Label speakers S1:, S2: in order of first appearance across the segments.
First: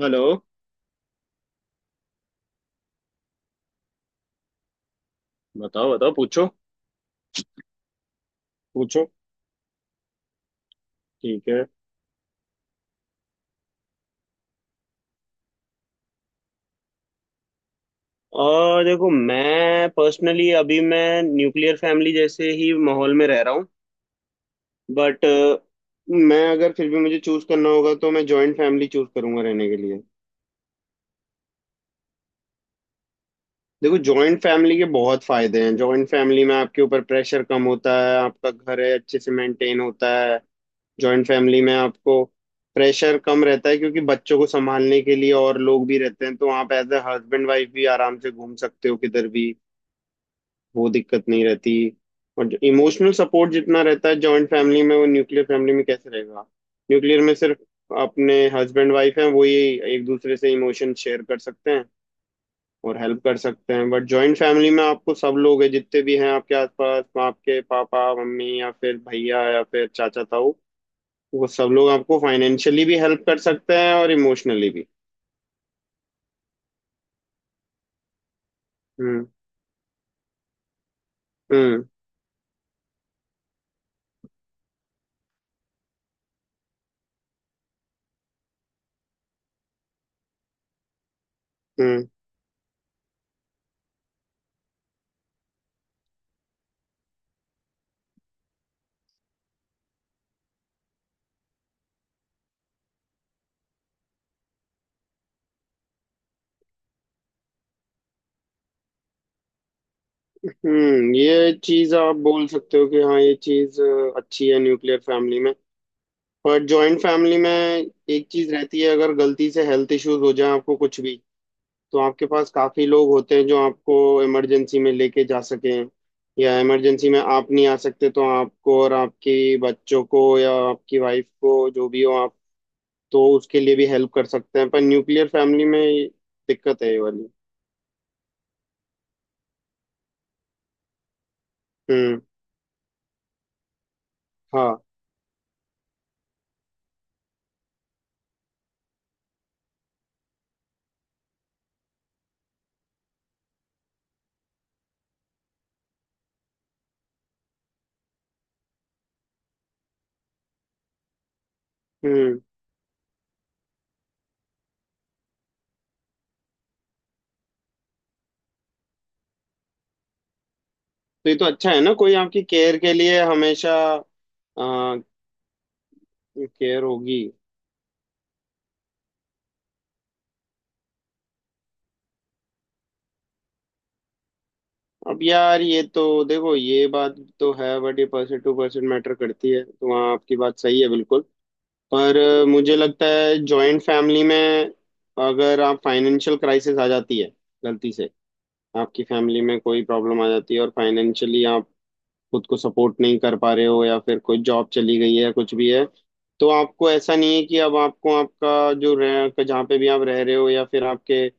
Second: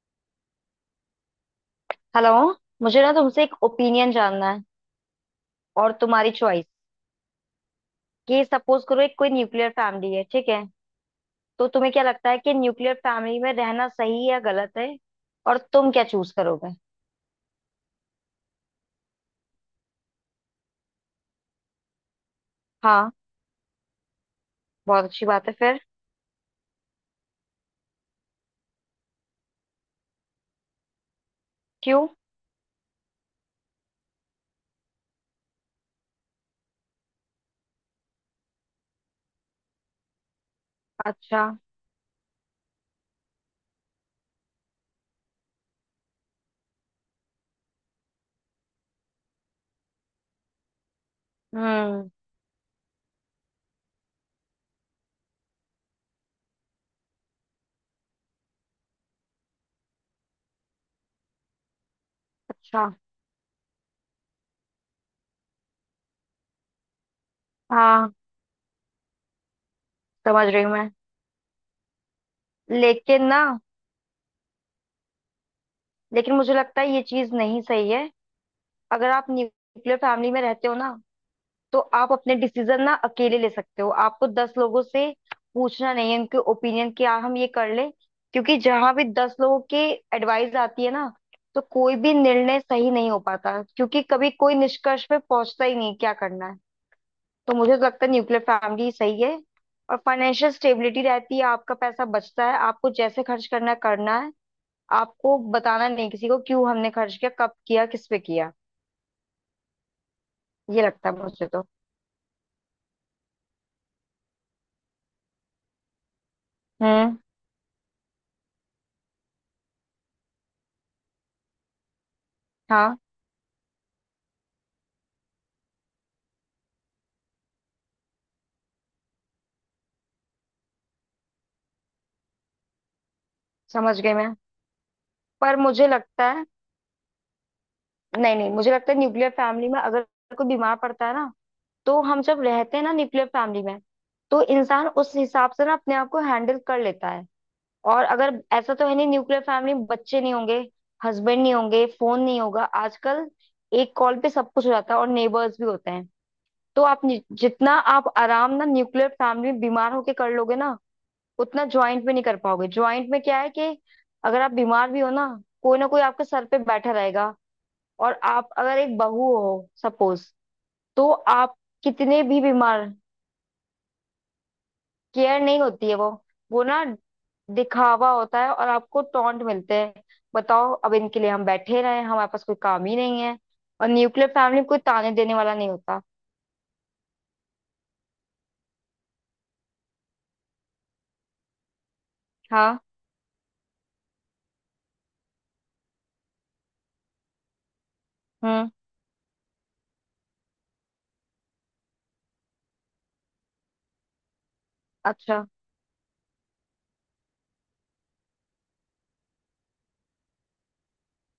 S1: Hello.
S2: Hello. मुझे ना तुमसे एक ओपिनियन जानना है
S1: बताओ
S2: और
S1: बताओ,
S2: तुम्हारी
S1: पूछो
S2: चॉइस। कि सपोज करो
S1: पूछो।
S2: एक कोई न्यूक्लियर फैमिली है, ठीक है।
S1: ठीक है।
S2: तो तुम्हें क्या लगता है कि न्यूक्लियर फैमिली में रहना सही या गलत है, और तुम क्या चूज करोगे?
S1: और देखो, मैं पर्सनली अभी मैं न्यूक्लियर फैमिली जैसे ही
S2: हाँ,
S1: माहौल में रह रहा हूँ।
S2: बहुत
S1: बट
S2: अच्छी बात है फिर।
S1: मैं अगर फिर भी मुझे चूज करना होगा तो मैं जॉइंट फैमिली चूज करूंगा रहने के लिए।
S2: क्यों?
S1: देखो, जॉइंट फैमिली के बहुत फायदे हैं। जॉइंट फैमिली में आपके ऊपर प्रेशर कम होता है, आपका घर है अच्छे से मेंटेन होता है। जॉइंट
S2: अच्छा।
S1: फैमिली में आपको प्रेशर कम रहता है, क्योंकि बच्चों को संभालने के लिए और लोग भी रहते हैं, तो आप एज ए हस्बैंड वाइफ भी आराम से घूम सकते हो किधर भी। वो दिक्कत नहीं रहती।
S2: हम्म।
S1: और इमोशनल सपोर्ट जितना रहता है जॉइंट फैमिली में, वो न्यूक्लियर फैमिली में कैसे रहेगा। न्यूक्लियर में सिर्फ अपने हस्बैंड वाइफ हैं, वही एक दूसरे से इमोशन शेयर कर सकते हैं
S2: अच्छा।
S1: और हेल्प कर सकते हैं। बट जॉइंट फैमिली में आपको सब लोग हैं जितने भी हैं आपके आसपास, आपके पापा
S2: हाँ,
S1: मम्मी या फिर भैया या फिर चाचा
S2: समझ
S1: ताऊ,
S2: रही हूँ मैं।
S1: वो सब लोग आपको फाइनेंशियली भी
S2: लेकिन
S1: हेल्प कर
S2: ना,
S1: सकते हैं और इमोशनली भी।
S2: लेकिन मुझे लगता है ये चीज नहीं सही है। अगर
S1: हम्म।
S2: आप न्यूक्लियर फैमिली में रहते हो ना, तो
S1: हम्म।
S2: आप अपने डिसीजन ना अकेले ले सकते हो। आपको दस लोगों से पूछना नहीं है उनके ओपिनियन क्या, हम ये कर लें। क्योंकि जहां भी दस लोगों की एडवाइस आती है ना, तो कोई
S1: हम्म।
S2: भी निर्णय सही नहीं हो पाता, क्योंकि कभी कोई निष्कर्ष पे पहुंचता ही नहीं क्या करना है। तो मुझे तो लगता है न्यूक्लियर फैमिली सही है। और फाइनेंशियल स्टेबिलिटी रहती है, आपका पैसा बचता है, आपको जैसे खर्च करना है करना है। आपको बताना नहीं किसी को क्यों हमने खर्च किया, कब किया, किस पे किया। ये लगता
S1: हम्म,
S2: है मुझे
S1: ये
S2: तो।
S1: चीज आप बोल सकते हो कि हाँ, ये चीज अच्छी है न्यूक्लियर फैमिली में। पर जॉइंट
S2: हम्म।
S1: फैमिली में एक चीज रहती है, अगर गलती से हेल्थ इश्यूज हो जाए आपको कुछ भी, तो आपके पास काफी
S2: हाँ,
S1: लोग होते हैं जो आपको इमरजेंसी में लेके जा सकें। या इमरजेंसी में आप नहीं आ सकते तो आपको और आपके बच्चों को या आपकी वाइफ को जो भी हो आप, तो उसके लिए भी
S2: समझ
S1: हेल्प
S2: गई
S1: कर
S2: मैं।
S1: सकते हैं। पर न्यूक्लियर
S2: पर
S1: फैमिली में
S2: मुझे
S1: ये
S2: लगता है,
S1: दिक्कत है ये वाली।
S2: नहीं नहीं, मुझे लगता है न्यूक्लियर फैमिली में अगर कोई बीमार पड़ता है ना, तो
S1: हम्म।
S2: हम जब रहते हैं ना न्यूक्लियर फैमिली में, तो
S1: हाँ।
S2: इंसान उस हिसाब से ना अपने आप को हैंडल कर लेता है। और अगर ऐसा तो है नहीं न्यूक्लियर फैमिली में बच्चे नहीं होंगे, हस्बैंड नहीं होंगे, फोन नहीं होगा आजकल। एक कॉल पे सब कुछ हो जाता है, और नेबर्स भी होते हैं। तो आप जितना आप आराम ना न्यूक्लियर फैमिली में बीमार होके कर लोगे ना, उतना ज्वाइंट में नहीं कर
S1: हम्म,
S2: पाओगे। ज्वाइंट में क्या है कि अगर आप बीमार भी हो ना, कोई ना कोई आपके सर पे बैठा रहेगा। और आप अगर एक बहू हो सपोज, तो
S1: तो ये तो
S2: आप
S1: अच्छा है ना, कोई
S2: कितने भी
S1: आपकी केयर
S2: बीमार,
S1: के लिए हमेशा।
S2: केयर नहीं होती है वो। वो
S1: केयर
S2: ना
S1: होगी।
S2: दिखावा होता है और आपको टॉन्ट मिलते हैं। बताओ, अब इनके लिए हम बैठे रहे, हमारे पास कोई काम ही नहीं है। और न्यूक्लियर फैमिली में कोई ताने
S1: अब
S2: देने वाला
S1: यार
S2: नहीं
S1: ये
S2: होता।
S1: तो देखो, ये बात तो है, बट ये परसेंट टू परसेंट मैटर करती है, तो वहाँ आपकी बात सही है बिल्कुल। पर मुझे
S2: हाँ।
S1: लगता है जॉइंट फैमिली में, अगर आप फाइनेंशियल क्राइसिस आ जाती है गलती से,
S2: हम्म।
S1: आपकी फैमिली में कोई प्रॉब्लम आ जाती है और फाइनेंशियली आप खुद को सपोर्ट नहीं कर पा रहे हो, या फिर कोई जॉब चली गई है या
S2: अच्छा।
S1: कुछ भी है, तो आपको ऐसा नहीं है कि अब आपको आपका जो रह जहाँ पे भी आप रह रहे हो, या फिर आपके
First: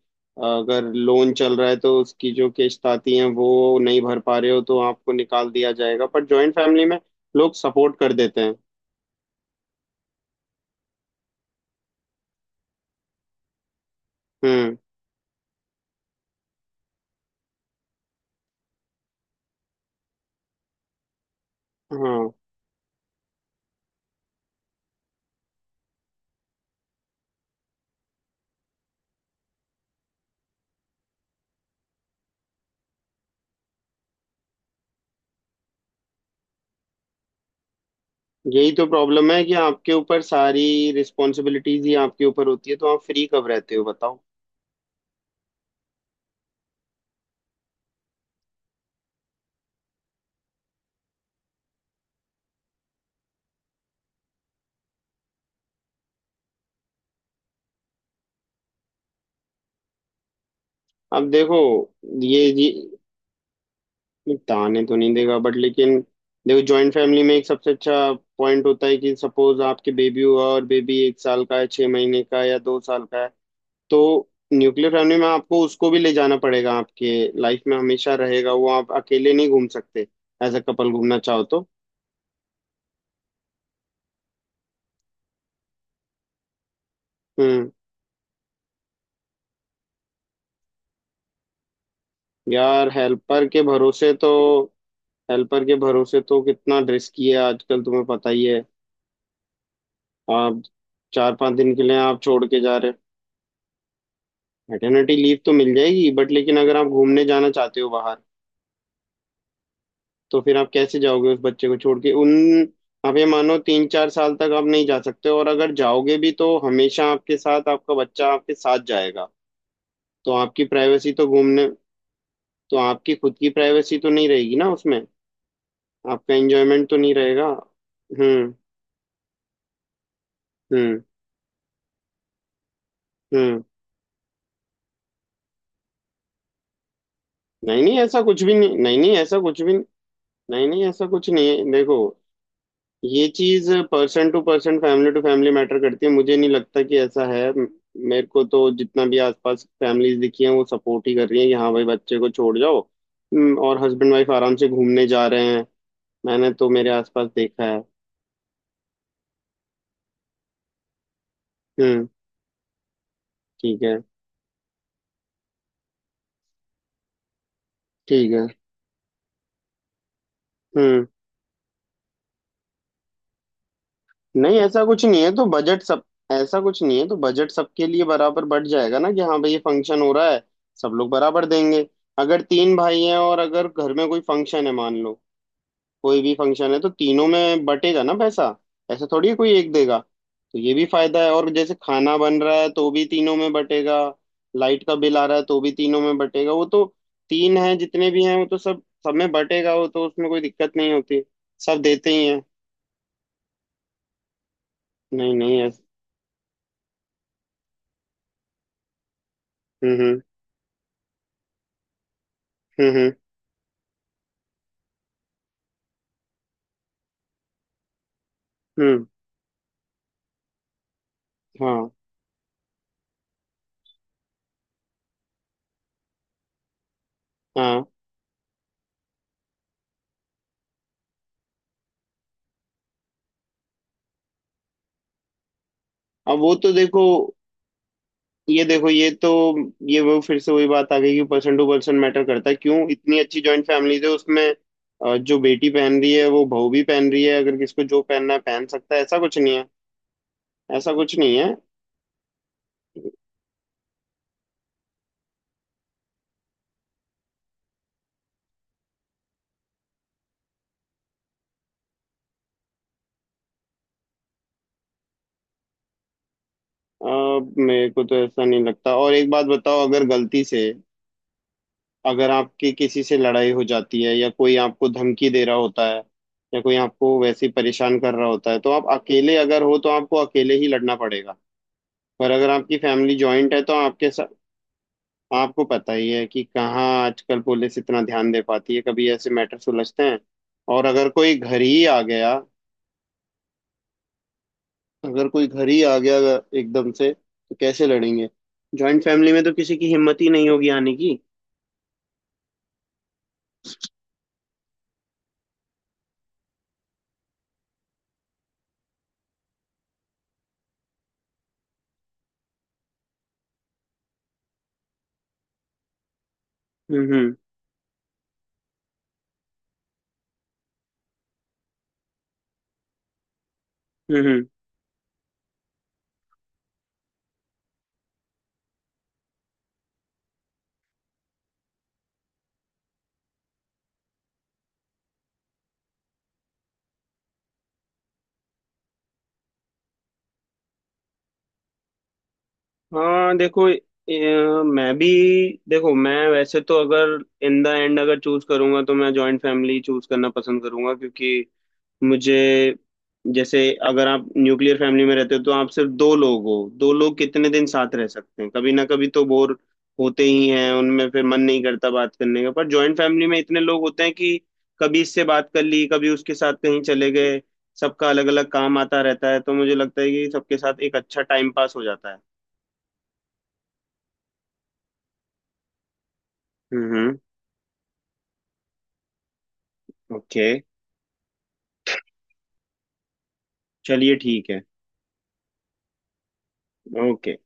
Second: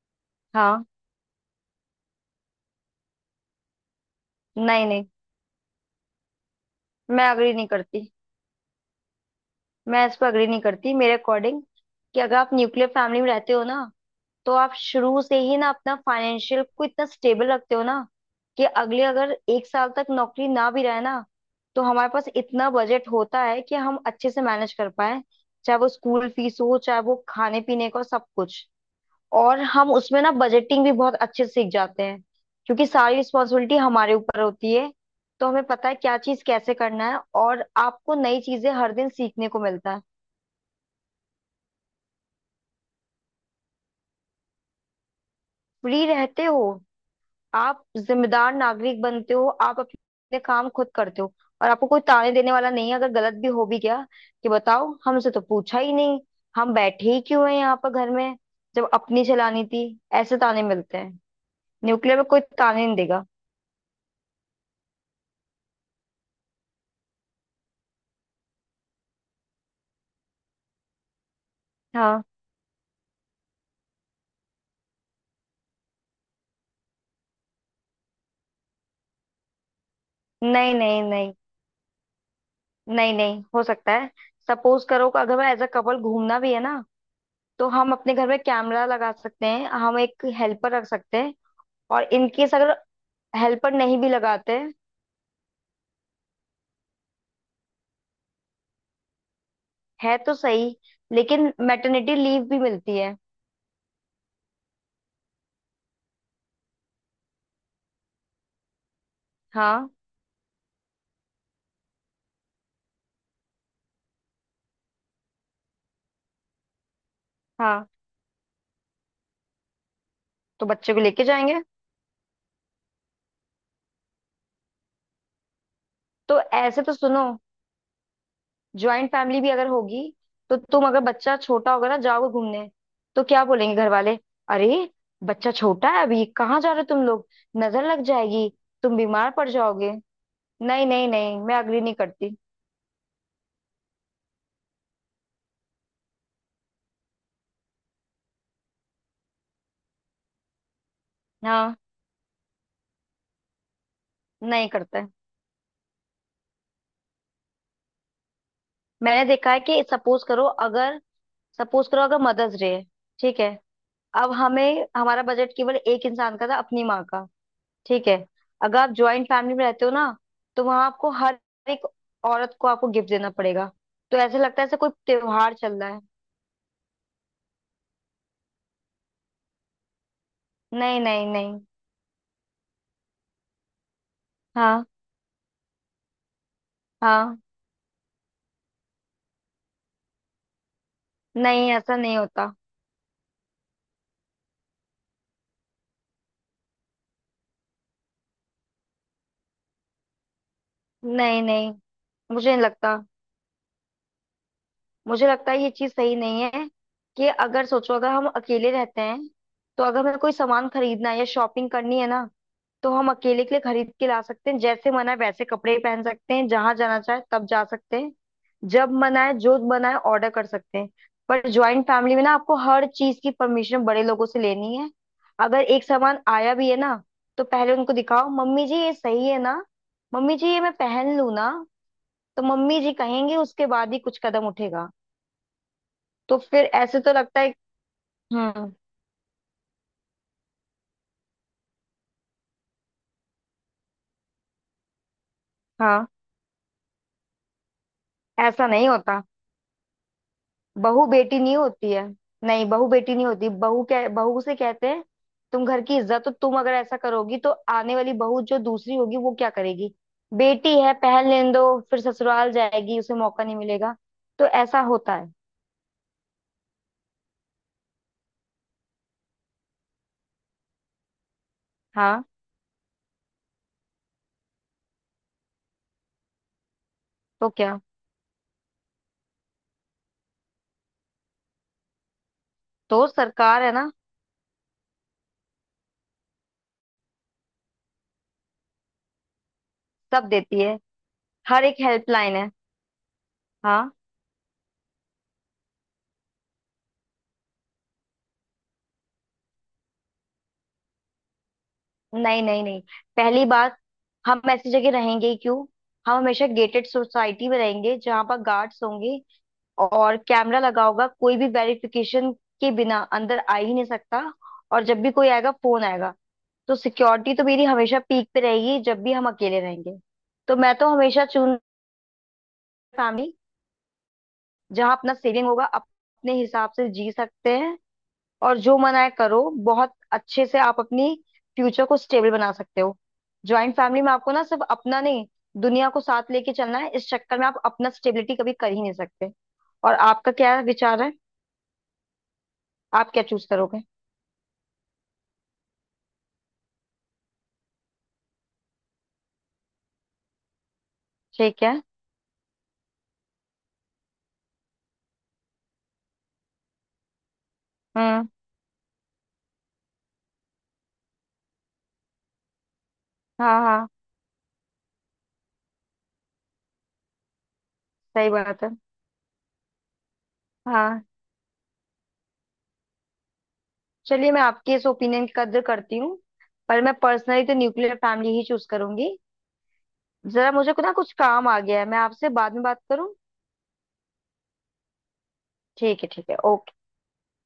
S1: अगर
S2: हाँ।
S1: लोन चल रहा है तो उसकी जो किस्त आती है वो नहीं भर पा रहे हो, तो
S2: नहीं नहीं,
S1: आपको निकाल दिया जाएगा। पर जॉइंट फैमिली में
S2: मैं
S1: लोग
S2: अग्री नहीं
S1: सपोर्ट
S2: करती।
S1: कर देते हैं।
S2: मैं इस पर अग्री नहीं करती मेरे अकॉर्डिंग। कि अगर आप न्यूक्लियर फैमिली में रहते हो ना, तो आप
S1: हम्म।
S2: शुरू से ही ना अपना फाइनेंशियल को इतना स्टेबल रखते हो ना, कि अगले अगर एक साल तक नौकरी ना भी रहे ना, तो हमारे पास
S1: हाँ।
S2: इतना बजट होता है कि हम अच्छे से मैनेज कर पाए। चाहे वो स्कूल फीस हो, चाहे वो खाने पीने का, सब कुछ। और हम उसमें ना बजटिंग भी बहुत अच्छे से सीख जाते हैं, क्योंकि सारी रिस्पॉन्सिबिलिटी हमारे ऊपर होती है। तो हमें पता है क्या चीज कैसे करना है, और आपको नई
S1: यही
S2: चीजें
S1: तो
S2: हर दिन
S1: प्रॉब्लम है
S2: सीखने
S1: कि
S2: को मिलता
S1: आपके
S2: है।
S1: ऊपर सारी रिस्पॉन्सिबिलिटीज ही आपके ऊपर होती है, तो आप फ्री कब रहते हो बताओ।
S2: फ्री रहते हो, आप जिम्मेदार नागरिक बनते हो, आप अपने काम खुद करते हो। और आपको कोई ताने देने वाला नहीं है अगर गलत भी हो भी गया, कि बताओ हमसे तो पूछा ही नहीं, हम बैठे ही क्यों हैं यहाँ पर घर में, जब अपनी चलानी थी। ऐसे ताने मिलते हैं।
S1: अब देखो,
S2: न्यूक्लियर में कोई
S1: ये जी,
S2: ताने नहीं देगा।
S1: नहीं ताने तो नहीं देगा बट लेकिन, देखो जॉइंट फैमिली में एक सबसे अच्छा पॉइंट होता है कि सपोज आपके बेबी हुआ, और बेबी 1 साल का है, छह महीने
S2: हाँ।
S1: का है या 2 साल का है, तो न्यूक्लियर फैमिली में आपको उसको भी ले जाना पड़ेगा। आपके लाइफ में हमेशा रहेगा वो, आप अकेले नहीं घूम सकते एज अ
S2: नहीं
S1: कपल
S2: नहीं
S1: घूमना
S2: नहीं,
S1: चाहो तो।
S2: नहीं नहीं, हो सकता है। सपोज करो कि अगर मैं एज अ कपल घूमना भी है ना, तो
S1: हम्म।
S2: हम अपने घर में कैमरा लगा सकते हैं, हम एक हेल्पर रख सकते हैं। और इनकेस अगर
S1: यार हेल्पर के
S2: हेल्पर नहीं भी
S1: भरोसे तो,
S2: लगाते,
S1: हेल्पर के भरोसे तो कितना रिस्की है आजकल तुम्हें पता ही है।
S2: है तो
S1: आप
S2: सही।
S1: चार
S2: लेकिन
S1: पांच दिन के लिए
S2: मैटरनिटी
S1: आप
S2: लीव
S1: छोड़ के
S2: भी
S1: जा रहे हो।
S2: मिलती है।
S1: मैटरनिटी लीव तो मिल जाएगी, बट लेकिन अगर आप घूमने जाना चाहते हो बाहर,
S2: हाँ।
S1: तो फिर आप कैसे जाओगे उस बच्चे को छोड़ के उन। आप ये मानो 3-4 साल तक आप नहीं जा सकते, और अगर जाओगे भी तो हमेशा आपके साथ
S2: हाँ,
S1: आपका बच्चा आपके साथ जाएगा। तो आपकी
S2: तो बच्चे को
S1: प्राइवेसी
S2: लेके
S1: तो
S2: जाएंगे।
S1: घूमने, तो आपकी खुद की प्राइवेसी तो नहीं रहेगी ना उसमें। आपका
S2: तो ऐसे
S1: एंजॉयमेंट
S2: तो
S1: तो नहीं
S2: सुनो,
S1: रहेगा। हम्म।
S2: ज्वाइंट फैमिली भी अगर होगी, तो तुम अगर
S1: हम्म।
S2: बच्चा छोटा होगा ना, जाओगे घूमने, तो क्या
S1: हम्म।
S2: बोलेंगे घर वाले? अरे, बच्चा छोटा है अभी, कहाँ जा रहे हो तुम लोग?
S1: नहीं
S2: नजर
S1: नहीं,
S2: लग
S1: ऐसा कुछ
S2: जाएगी,
S1: भी नहीं, नहीं
S2: तुम
S1: नहीं,
S2: बीमार
S1: ऐसा
S2: पड़
S1: कुछ भी नहीं।
S2: जाओगे।
S1: नहीं नहीं,
S2: नहीं
S1: ऐसा
S2: नहीं
S1: कुछ
S2: नहीं, मैं
S1: नहीं है,
S2: अग्री नहीं
S1: देखो।
S2: करती।
S1: ये चीज person to person, family to family matter करती है, मुझे नहीं लगता कि ऐसा है। मेरे को तो जितना भी आसपास फैमिलीज दिखी हैं, वो सपोर्ट ही कर रही हैं कि हाँ
S2: हाँ,
S1: भाई, बच्चे को छोड़ जाओ। और हस्बैंड वाइफ आराम से
S2: नहीं करते।
S1: घूमने जा रहे हैं। मैंने तो मेरे आसपास देखा है।
S2: मैंने देखा है कि सपोज करो अगर, सपोज करो
S1: हम्म।
S2: अगर मदर्स डे है, ठीक है।
S1: ठीक है।
S2: अब हमें हमारा बजट केवल एक इंसान का था, अपनी माँ का। ठीक है।
S1: ठीक है।
S2: अगर आप ज्वाइंट फैमिली में रहते हो ना, तो वहां
S1: हम्म।
S2: आपको हर एक औरत को आपको गिफ्ट देना पड़ेगा। तो ऐसे
S1: नहीं
S2: लगता है ऐसा
S1: ऐसा
S2: कोई
S1: कुछ नहीं है तो
S2: त्योहार चल
S1: बजट
S2: रहा है।
S1: सब, ऐसा कुछ नहीं है तो बजट सबके लिए बराबर बढ़ जाएगा ना, कि हाँ भाई ये फंक्शन हो रहा है, सब
S2: नहीं
S1: लोग
S2: नहीं
S1: बराबर
S2: नहीं।
S1: देंगे। अगर तीन भाई हैं और अगर घर में कोई फंक्शन है
S2: हाँ
S1: मान लो, कोई भी फंक्शन है, तो तीनों
S2: हाँ।
S1: में बटेगा ना पैसा। ऐसा थोड़ी है कोई एक देगा। तो ये भी फायदा है। और
S2: नहीं,
S1: जैसे
S2: ऐसा
S1: खाना
S2: नहीं
S1: बन
S2: होता।
S1: रहा है तो भी तीनों में बटेगा, लाइट का बिल आ रहा है तो भी तीनों में बटेगा। वो तो तीन है जितने भी हैं वो तो सब, सब में बटेगा। वो तो उसमें कोई दिक्कत नहीं होती,
S2: नहीं नहीं,
S1: सब देते ही हैं।
S2: मुझे नहीं लगता। मुझे
S1: नहीं
S2: लगता
S1: नहीं
S2: है ये चीज सही नहीं है। कि अगर सोचो, अगर हम अकेले रहते हैं, तो
S1: हम्म।
S2: अगर हमें
S1: हम्म।
S2: कोई सामान खरीदना है या शॉपिंग करनी है ना, तो हम
S1: हम्म।
S2: अकेले के लिए खरीद के ला सकते हैं, जैसे मन है वैसे कपड़े पहन सकते हैं, जहां जाना चाहे तब जा सकते हैं,
S1: हम्म।
S2: जब
S1: हम्म।
S2: मन आए जो मन आए ऑर्डर कर सकते हैं। पर ज्वाइंट
S1: हाँ
S2: फैमिली में ना आपको हर चीज की परमिशन बड़े लोगों से लेनी है। अगर एक सामान आया भी है ना, तो पहले
S1: हाँ।
S2: उनको दिखाओ, मम्मी जी ये सही है ना, मम्मी जी ये मैं पहन लूं ना, तो मम्मी जी कहेंगे उसके बाद ही कुछ कदम उठेगा। तो
S1: अब वो
S2: फिर
S1: तो
S2: ऐसे
S1: देखो,
S2: तो लगता है।
S1: ये
S2: हम्म।
S1: देखो, ये तो ये वो फिर से वही बात आ गई कि पर्सन टू पर्सन मैटर करता है। क्यों इतनी अच्छी जॉइंट फैमिलीज है उसमें। जो बेटी पहन
S2: हाँ।
S1: रही है वो बहू भी पहन रही है। अगर किसको जो पहनना है पहन
S2: ऐसा नहीं
S1: सकता है, ऐसा
S2: होता।
S1: कुछ नहीं है। ऐसा
S2: बहू
S1: कुछ नहीं
S2: बेटी
S1: है।
S2: नहीं होती है। नहीं, बहू बेटी नहीं होती, बहू, क्या बहू से कहते हैं, तुम घर की इज्जत, तो तुम अगर ऐसा करोगी तो आने वाली बहू जो दूसरी होगी वो क्या करेगी? बेटी है, पहल लेने दो, फिर ससुराल जाएगी उसे मौका नहीं मिलेगा। तो ऐसा होता है।
S1: अ, मेरे को तो ऐसा नहीं लगता। और एक बात बताओ, अगर गलती से अगर
S2: हाँ।
S1: आपकी किसी से लड़ाई हो जाती है, या कोई आपको धमकी दे रहा होता है, या कोई आपको वैसे
S2: तो
S1: ही
S2: क्या,
S1: परेशान कर रहा होता है, तो आप अकेले अगर हो तो आपको अकेले ही लड़ना पड़ेगा। पर अगर आपकी
S2: तो
S1: फैमिली जॉइंट है
S2: सरकार है
S1: तो
S2: ना,
S1: आपके आपको पता ही है कि कहाँ आजकल पुलिस इतना ध्यान दे पाती है, कभी ऐसे मैटर सुलझते हैं।
S2: सब देती है,
S1: और अगर कोई घर
S2: हर एक
S1: ही आ
S2: हेल्पलाइन
S1: गया,
S2: है। हाँ।
S1: अगर कोई घर ही आ गया एकदम से, तो कैसे लड़ेंगे। जॉइंट फैमिली में तो किसी की हिम्मत ही नहीं होगी आने की।
S2: नहीं नहीं नहीं, पहली बात, हम ऐसी जगह रहेंगे ही क्यों? हम हमेशा गेटेड सोसाइटी में रहेंगे, जहां पर गार्ड्स होंगे और कैमरा लगा होगा, कोई भी वेरिफिकेशन के बिना अंदर आ ही नहीं सकता। और जब भी कोई आएगा, फोन आएगा, तो सिक्योरिटी
S1: हम्म।
S2: तो मेरी हमेशा पीक पे रहेगी जब भी हम अकेले रहेंगे। तो मैं तो हमेशा चुन, फैमिली,
S1: हम्म। हम्म।
S2: जहाँ अपना सेविंग होगा, अपने हिसाब से जी सकते हैं, और जो मन आए करो। बहुत अच्छे से आप अपनी फ्यूचर को स्टेबल बना सकते हो। ज्वाइंट फैमिली में आपको ना सिर्फ अपना नहीं, दुनिया को साथ लेके चलना है, इस चक्कर में आप अपना स्टेबिलिटी कभी कर ही नहीं सकते। और आपका क्या विचार है, आप क्या
S1: हाँ
S2: चूज
S1: देखो,
S2: करोगे?
S1: मैं भी, देखो मैं वैसे तो अगर इन द एंड अगर चूज करूंगा तो मैं जॉइंट फैमिली चूज करना पसंद करूंगा, क्योंकि
S2: ठीक है।
S1: मुझे जैसे, अगर आप न्यूक्लियर फैमिली में रहते हो तो आप सिर्फ दो लोग हो। दो लोग कितने दिन साथ रह
S2: हम्म।
S1: सकते हैं, कभी ना कभी तो बोर होते ही हैं उनमें, फिर मन नहीं करता बात करने का। पर जॉइंट फैमिली में इतने
S2: हाँ
S1: लोग
S2: हाँ,
S1: होते हैं कि कभी इससे बात कर ली, कभी उसके साथ कहीं चले गए, सबका अलग
S2: सही
S1: अलग
S2: बात है।
S1: काम आता रहता है, तो मुझे लगता है कि सबके साथ एक
S2: हाँ,
S1: अच्छा टाइम पास हो जाता है।
S2: चलिए, मैं आपके इस ओपिनियन की कद्र करती हूँ, पर मैं
S1: हम्म।
S2: पर्सनली तो न्यूक्लियर फैमिली ही चूज करूंगी।
S1: ओके।
S2: जरा मुझे ना कुछ काम आ गया है, मैं आपसे बाद में बात करूँ।
S1: चलिए ठीक है।
S2: ठीक है ठीक है, ओके।
S1: ओके।